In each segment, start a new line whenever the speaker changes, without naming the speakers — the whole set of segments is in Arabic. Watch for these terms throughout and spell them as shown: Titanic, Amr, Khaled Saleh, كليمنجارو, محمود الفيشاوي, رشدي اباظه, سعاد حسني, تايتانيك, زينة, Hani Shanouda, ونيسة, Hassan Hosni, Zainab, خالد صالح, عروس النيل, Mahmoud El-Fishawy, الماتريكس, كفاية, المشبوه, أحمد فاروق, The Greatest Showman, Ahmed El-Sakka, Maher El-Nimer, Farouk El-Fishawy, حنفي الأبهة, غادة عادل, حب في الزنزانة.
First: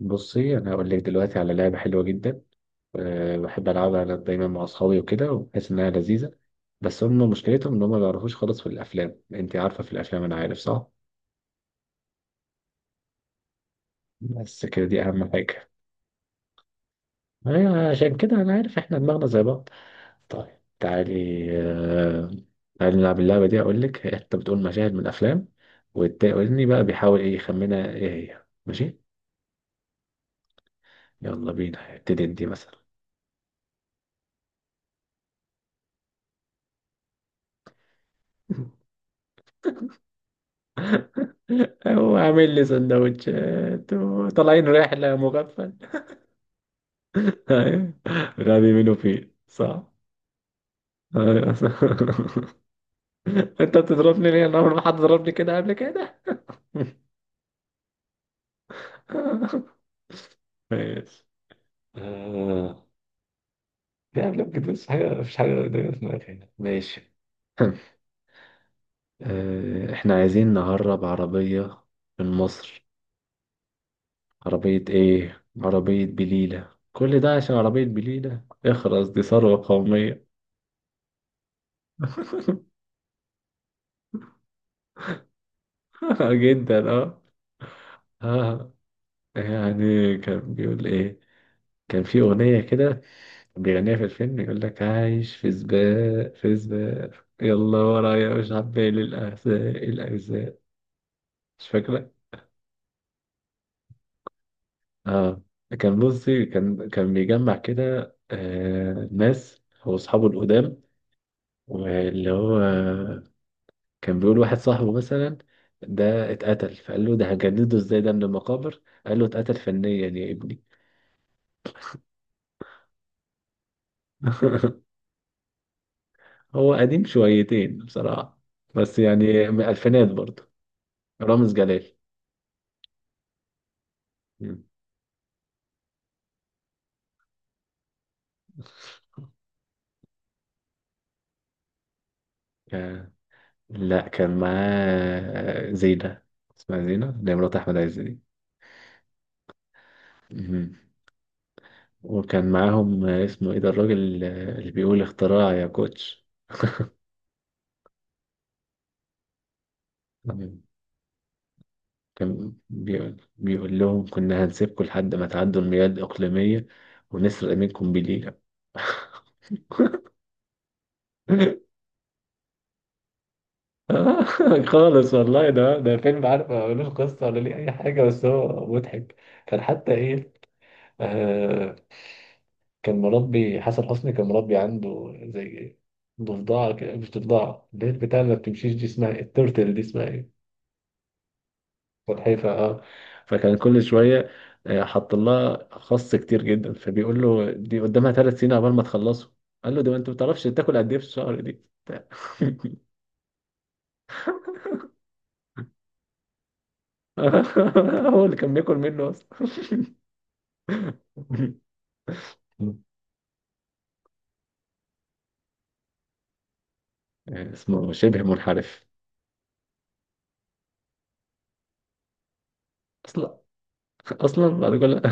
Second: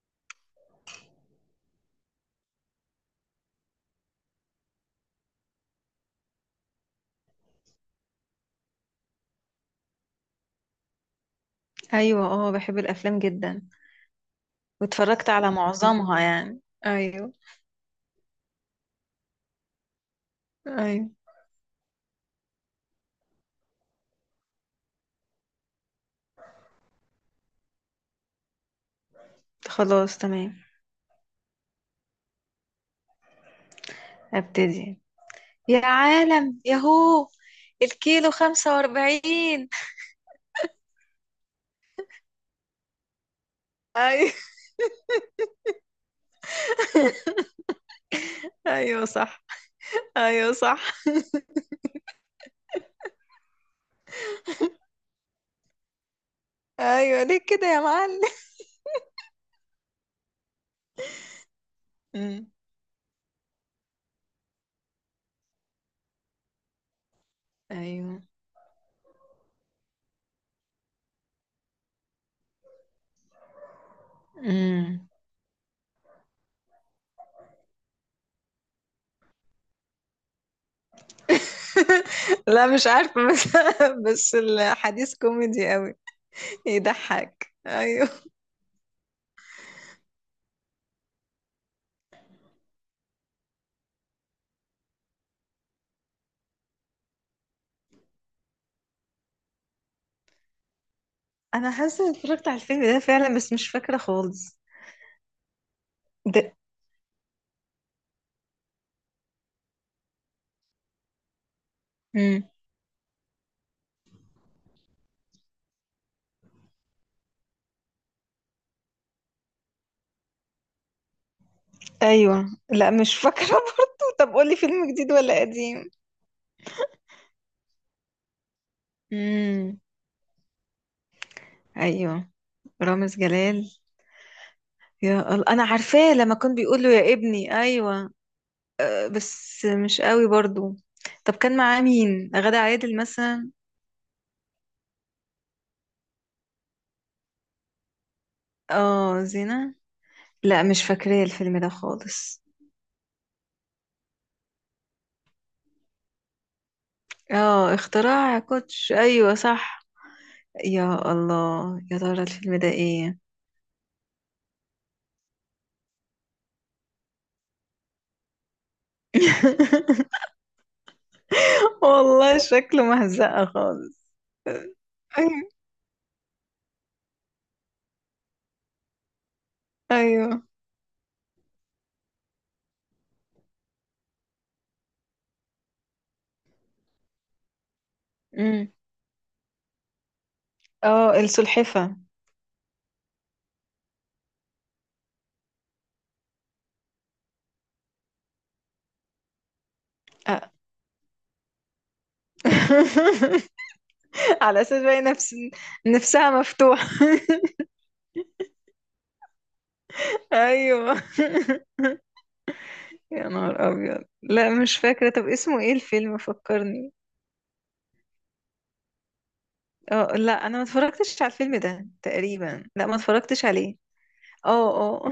بصي انا هقول لك دلوقتي على لعبه حلوه جدا. بحب العبها انا دايما مع اصحابي وكده وبحس انها لذيذه. بس هم مشكلتهم ان هم ما بيعرفوش خالص في الافلام. انت عارفه في الافلام انا عارف صح.
ايوه، اه، بحب الافلام جدا.
بس كده دي
واتفرجت
اهم
على
حاجه.
معظمها يعني. ايوه.
ايوه عشان كده انا عارف احنا دماغنا زي بعض. طيب
ايوه.
تعالي. أه تعالي نلعب اللعبه دي اقول لك. انت بتقول مشاهد من افلام، والتاني بقى بيحاول ايه يخمنها، ايه هي؟ ماشي.
خلاص تمام.
يلا بينا، ابتدي انت مثلا.
ابتدي، يا عالم ياهو، الكيلو 45.
هو عامل لي سندوتشات
ايوه.
وطالعين رحلة مغفل. أيوة. غبي منه،
ايوه
فيه
صح.
صح.
ايوه صح.
أيوة. انت بتضربني ليه؟ انا عمري ما حد ضربني كده قبل كده.
ايوه، ليه كده يا معلم؟
ماشي.
أمم،
آه. يعني لا بجد مفيش حاجة، مفيش حاجة دايما في دماغي هنا. ماشي.
ايوه.
احنا عايزين نهرب عربية من مصر. عربية
أمم.
ايه؟ عربية بليلة. كل ده عشان عربية بليلة؟ اخرس، دي ثروة قومية.
لا مش عارفة، بس بس الحديث كوميدي قوي.
آه، جدا، اه.
يضحك ايوه.
اه يعني كان بيقول ايه؟ كان في اغنيه كده كان بيغنيها في الفيلم، يقول لك عايش في سباق، في سباق، يلا ورايا، مش عبالي الاحزاب، الاجزاء. مش
انا حاسة
فاكره.
إني اتفرجت على الفيلم ده فعلا، بس مش فاكرة خالص
اه كان، بصي، كان بيجمع كده ناس هو اصحابه القدام. واللي
ده.
هو كان بيقول واحد صاحبه مثلا ده اتقتل، فقال له ده هنجدده ازاي ده من المقابر؟ قال له اتقتل فنيا يا ابني.
ايوه، لا مش فاكره برضه. طب قولي، فيلم جديد ولا قديم؟
هو قديم شويتين بصراحة. بس يعني من
امم.
الألفينات برضه. رامز جلال.
ايوه، رامز جلال.
مم.
يا الله، انا عارفاه لما كان بيقول له يا ابني. ايوه، بس مش قوي برضه. طب كان معاه مين، غادة عادل
آه،
مثلا؟
لا كان معاه زينة. اسمها زينة، اللي هي مرات أحمد عز دي.
اه، زينة. لا
مم.
مش فاكراه الفيلم ده خالص.
وكان معاهم اسمه إيه ده الراجل اللي بيقول اختراع يا كوتش.
اه، اختراع كوتش، ايوه صح.
مم.
يا الله، يا ترى
كان
الفيلم ده ايه؟
بيقول لهم كنا هنسيبكم لحد ما تعدوا المياه الإقليمية ونسرق منكم بليلة.
والله شكله مهزقة خالص.
آه، خالص
ايوه.
والله. ده فيلم، عارف، ما ملوش قصة ولا ليه أي حاجة، بس هو مضحك. كان حتى إيه؟
ايوه،
آه كان مربي، حسن حسني كان مربي عنده زي ضفدعة كده. مش ضفدعة، اللي هي البتاع اللي ما بتمشيش دي، اسمها إيه؟ التورتل دي اسمها إيه؟
اه، السلحفة.
سلحفاة، أه. فكان كل شوية حط لها خس كتير جدا، فبيقول له دي قدامها ثلاث سنين عقبال ما تخلصه. قال له ده ما أنت ما بتعرفش
آه.
تاكل قد إيه في الشهر دي.
على اساس بقى، نفسها مفتوحة.
هو اللي كان بياكل منه أصلا.
ايوه يا نهار ابيض، لا مش فاكرة. طب اسمه ايه الفيلم، فكرني.
يعني اسمه شبه منحرف.
اه لا، انا ما اتفرجتش على الفيلم ده تقريبا، لا ما
اصلا،
اتفرجتش عليه.
اصلا بعد
اه
كل.
اه.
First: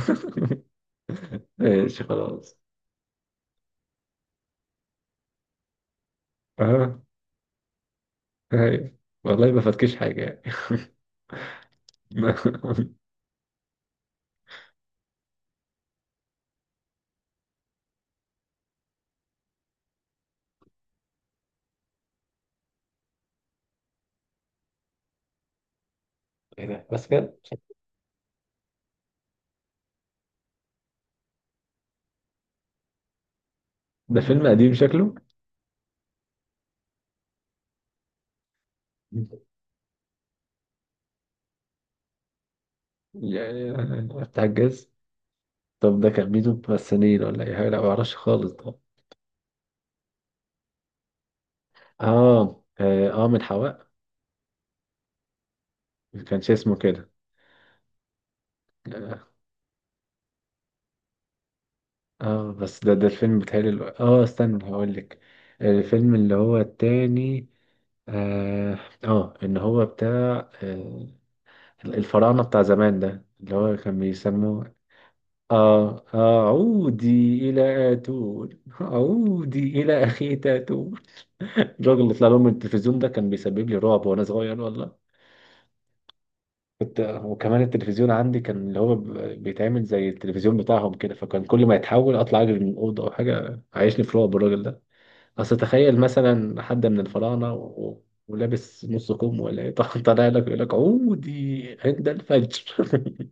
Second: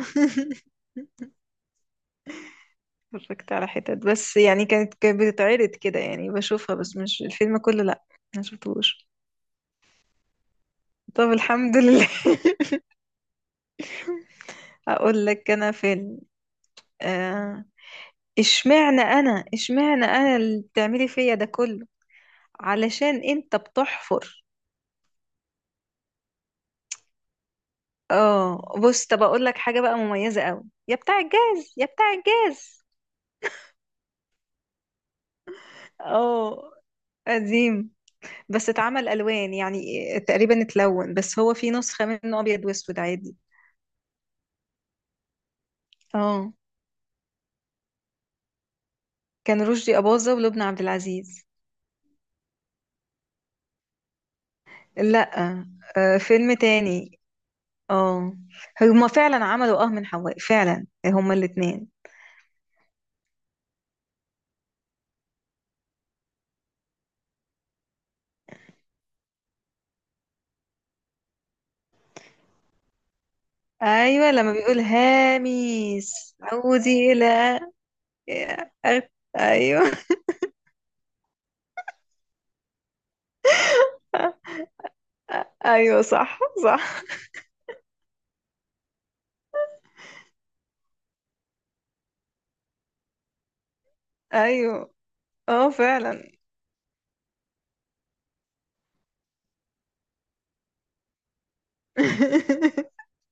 ماشي خلاص.
اتفرجت على حتت بس يعني. كانت بتتعرض كده يعني، بشوفها بس
اه
مش الفيلم كله، لا. ما
ايوه
شفتوش.
والله ما فاتكش حاجه يعني.
طب الحمد لله.
ما-
اقول لك انا فيلم. آه، اشمعنى انا، اشمعنى انا اللي بتعملي فيا ده كله، علشان انت بتحفر.
ايه ده بس كده؟
اه بص، طب اقول لك حاجه بقى مميزه قوي. يا بتاع الجاز، يا بتاع الجاز.
ده فيلم قديم شكله.
اه، قديم، بس اتعمل الوان يعني، تقريبا اتلون، بس هو في نسخه منه ابيض واسود عادي.
يعني بتاع الجاز. طب ده كان مين
اه،
ممثلين ولا اي حاجه؟ لا ما اعرفش خالص ده.
كان رشدي اباظه ولبنى عبد العزيز.
اه، اه، من حواء.
لا، آه،
ما كانش
فيلم
اسمه كده.
تاني. اه، هما
آه،
فعلا عملوا اه من حواء فعلا، هما الاتنين.
اه بس ده الفيلم، بتهيألي استنى هقول لك. الفيلم اللي هو التاني، اه ان هو بتاع الفراعنة بتاع زمان، ده اللي هو كان
ايوه، لما
بيسموه
بيقول
اه
هاميس
اعودي
عودي الى
الى اتون،
أغ-
اعودي
ايوه.
الى اخي تاتون. الراجل اللي طلع لهم من التلفزيون ده كان بيسبب لي رعب وانا صغير والله.
ايوه صح
كنت.
صح.
وكمان التلفزيون عندي كان اللي هو بيتعمل زي التلفزيون بتاعهم كده، فكان كل ما يتحول اطلع اجري من الاوضه او حاجه، عايشني في رعب الراجل ده.
ايوه،
اصل
اه
تخيل
فعلا.
مثلا حد من الفراعنه و ولابس نص كم ولا ايه، طالع لك يقول لك عودي عند الفجر.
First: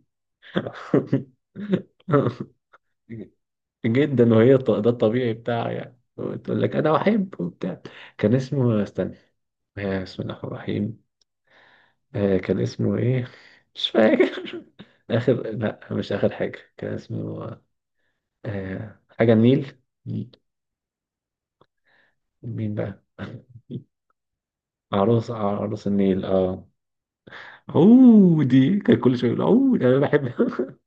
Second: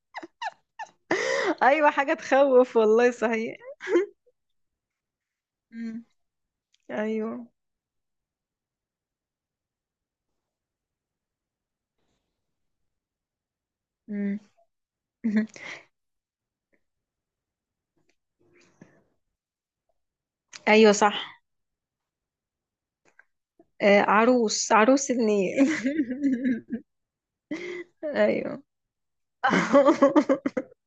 ايوه، حاجه تخوف والله صحيح.
جدا، وهي ده الطبيعي بتاعها يعني،
مم.
وتقول لك انا
ايوه.
احب وبتاع. كان اسمه، استنى، بسم الله الرحمن الرحيم، كان اسمه ايه؟ مش
مم.
فاكر. اخر. لا، مش اخر حاجه. كان اسمه حاجه النيل. مين؟
ايوه صح.
مين بقى؟
عروس عروس
عروس
النيل.
عروس النيل، اه.
ايوه.
عودي، كان كل شويه يقول عودي، انا بحب.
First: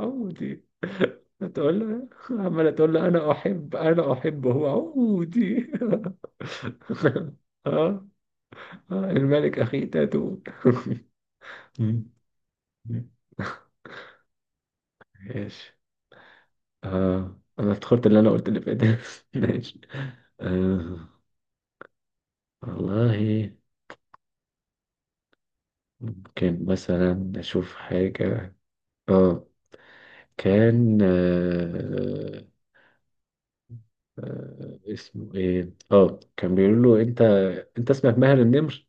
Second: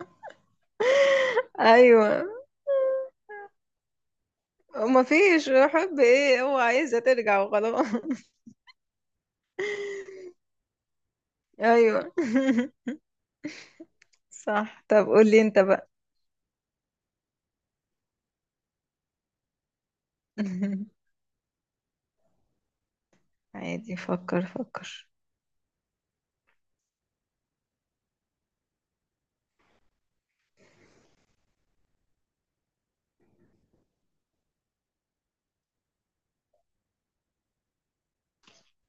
عودي. تقول له
ايوه،
عمال، تقول له انا احب، انا احب، هو
ما فيش
عودي.
حب، ايه هو عايزه ترجع وخلاص.
اه. الملك اخي تاتو. مم.
ايوه. صح، طب قولي انت
ماشي.
بقى.
انا افتكرت اللي انا قلت اللي فات. ماشي. آه والله
عادي، فكر فكر.
ممكن مثلا نشوف حاجة. اه كان، اسمه ايه، كان بيقول له انت اسمك ماهر النمر.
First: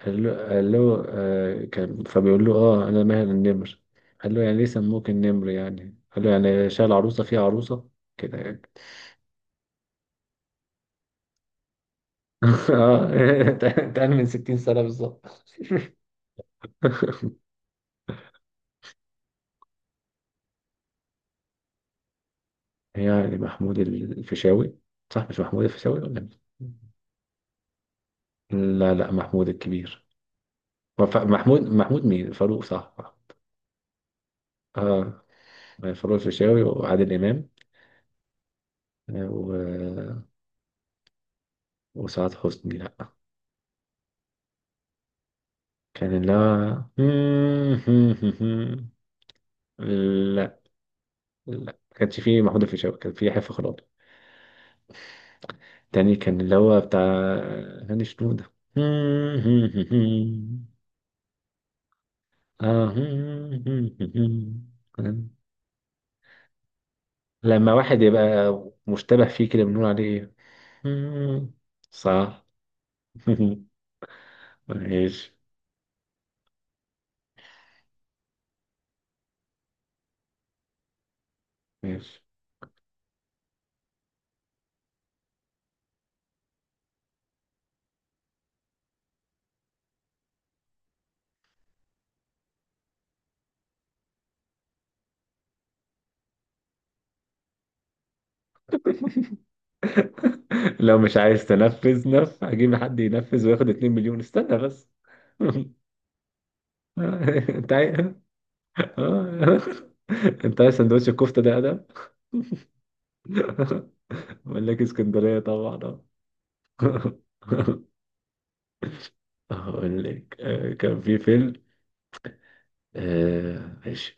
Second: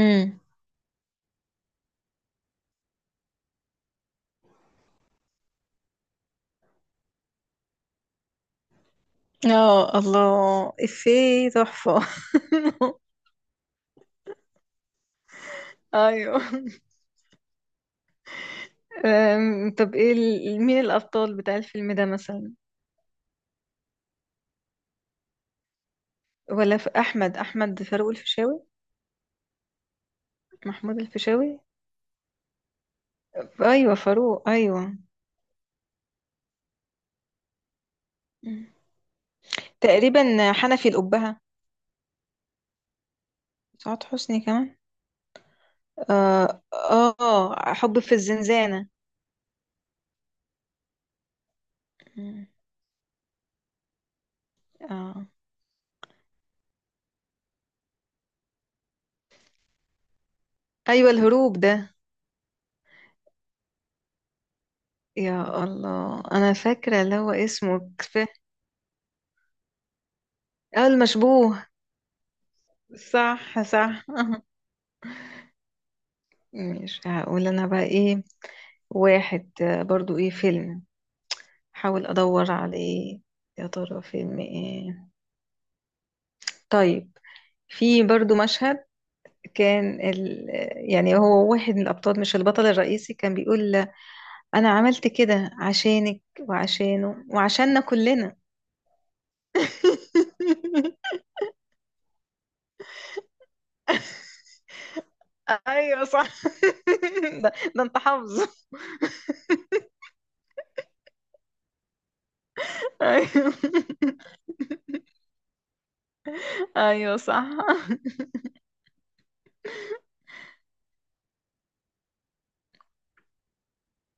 قال له قال له كان، فبيقول له انا ماهر النمر. قال له يعني ليه سموك النمر يعني؟ قال له يعني شال عروسه في عروسه كده يعني.
اه الله، افيه تحفة.
اه. اتقال من 60 سنه بالظبط.
ايوه. طب ايه مين الأبطال بتاع الفيلم ده مثلا؟
يعني محمود الفيشاوي. صح مش محمود الفيشاوي ولا مين؟
ولا في أحمد فاروق الفيشاوي.
لا لا، محمود الكبير.
محمود الفيشاوي.
محمود مين؟ فاروق، صح.
أيوة فاروق، أيوة.
اه، فاروق الفيشاوي وعادل امام.
مم.
آه، و...
تقريبا حنفي الأبهة.
وسعاد حسني، لا.
سعاد حسني كمان.
كان اللي هو.
حب في الزنزانة.
لا لا، ما كانش فيه
مم.
محمود الفيشاوي، كان فيه حفة خلاص.
آه.
تاني كان اللي هو بتاع هاني شنودة.
أيوة، الهروب ده.
آه.
يا الله، انا فاكره اللي هو
لما
اسمه
واحد يبقى
كفايه.
مشتبه فيه كده بنقول عليه
اه،
ايه؟
المشبوه.
صح.
صح صح. أها.
ماشي،
مش هقول انا بقى ايه. واحد، برضو ايه فيلم، حاول
ماشي.
ادور على ايه، يا ترى فيلم ايه. طيب، في برضو مشهد. كان ال... يعني هو واحد من الابطال، مش البطل الرئيسي، كان بيقول: انا عملت كده عشانك وعشانه وعشاننا كلنا.
لو مش عايز تنفذ هجيب حد ينفذ وياخد 2 مليون، استنى بس.
ايوه صح. ده,
انت
ده
عايز؟
انت حافظه.
آه. انت عايز سندوتش الكفته ده، ادم.
ايوه.
اقول لك اسكندريه، طبعا آه.
ايوه صح.
اقول لك كان في فيلم، ماشي،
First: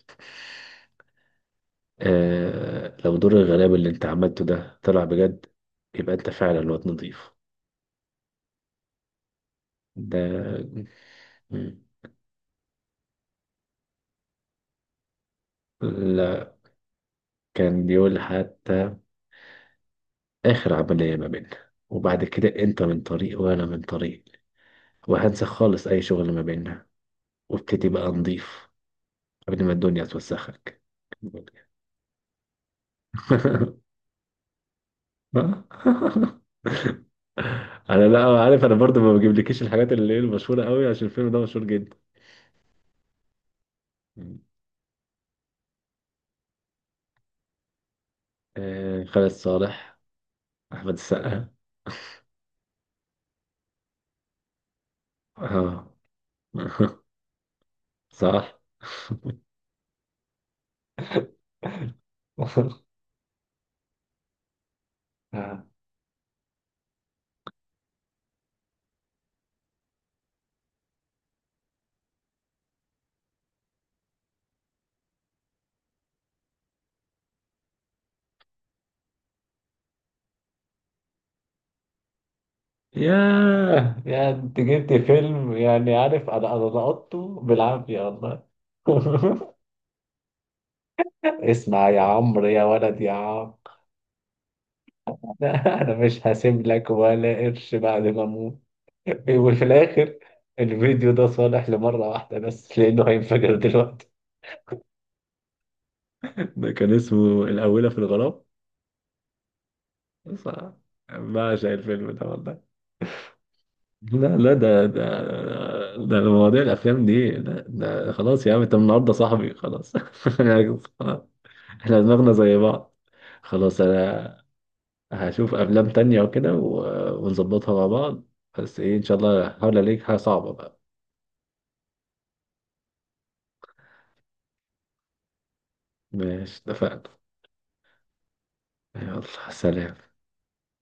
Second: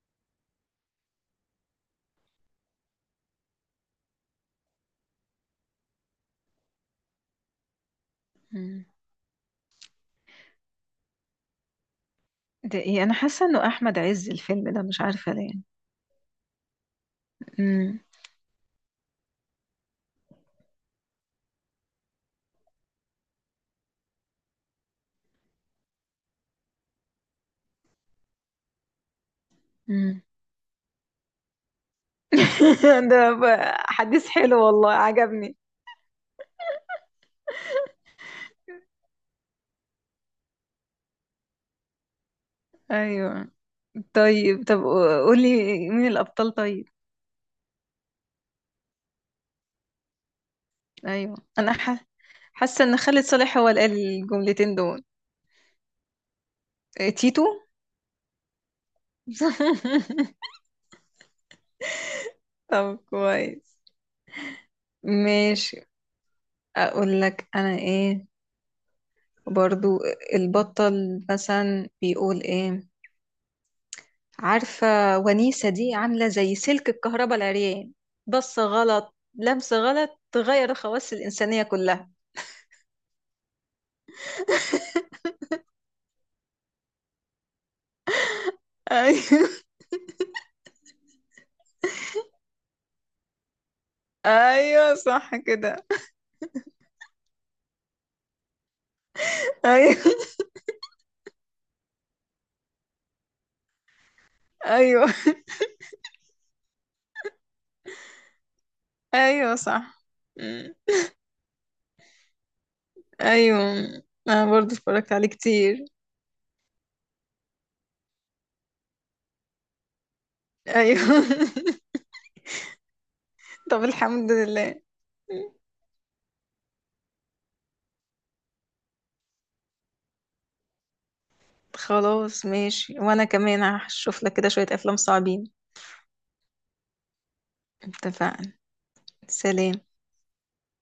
لو دور الغلابه اللي انت عملته ده طلع بجد، يبقى انت فعلا واد نضيف،
مم.
ده. مم.
ده ايه، انا حاسه انه احمد عز الفيلم ده، مش عارفه ليه.
لا، كان
مم.
بيقول حتى اخر عمليه ما بيننا، وبعد كده انت من طريق وانا من طريق، وهنسى خالص اي شغل ما بيننا، وابتدي بقى نضيف قبل ما الدنيا
مم.
توسخك.
حديث حلو والله عجبني.
انا لا عارف، انا برضو ما بجيبلكيش الحاجات اللي هي المشهوره قوي، عشان الفيلم ده مشهور جدا.
ايوه. طيب طب قولي، مين الابطال طيب.
خالد صالح، احمد
ايوه،
السقا.
حاسه ان خالد صالح هو اللي قال الجملتين دول.
اه.
إيه، تيتو.
صح.
طب كويس،
آه.
ماشي. اقول لك انا ايه، برضو البطل مثلا بيقول ايه، عارفة. ونيسة دي عاملة زي سلك الكهرباء العريان، بص غلط لمس غلط تغير الخواص الإنسانية كلها.
ياه، يا انت جبت فيلم يعني، عارف، انا لقطته بالعافيه والله.
ايوه.
اسمع يا عمرو يا ولد يا عم.
ايوه صح كده.
انا مش هسيب لك ولا قرش بعد ما اموت. وفي
ايوه.
الاخر الفيديو ده صالح لمره واحده بس، لانه هينفجر دلوقتي.
ايوه.
ده كان اسمه الاولى في الغرام.
ايوه صح.
بص،
أمم،
بعشق الفيلم ده والله.
ايوه.
لا
انا
لا،
برضو
ده ده
اتفرجت عليه كتير.
ده مواضيع الافلام دي. لا ده خلاص، يا عم انت من النهارده صاحبي، خلاص.
ايوه.
احنا دماغنا زي بعض. خلاص،
طب الحمد
انا
لله. أمم،
هشوف افلام تانية وكده، ونظبطها مع بعض. بس ايه، ان شاء الله هحاول الاقيها صعبة بقى.
خلاص ماشي، وانا كمان هشوف لك كده شوية افلام صعبين.
ماشي، اتفقنا.
اتفقنا.
يلا
سلام.
سلام.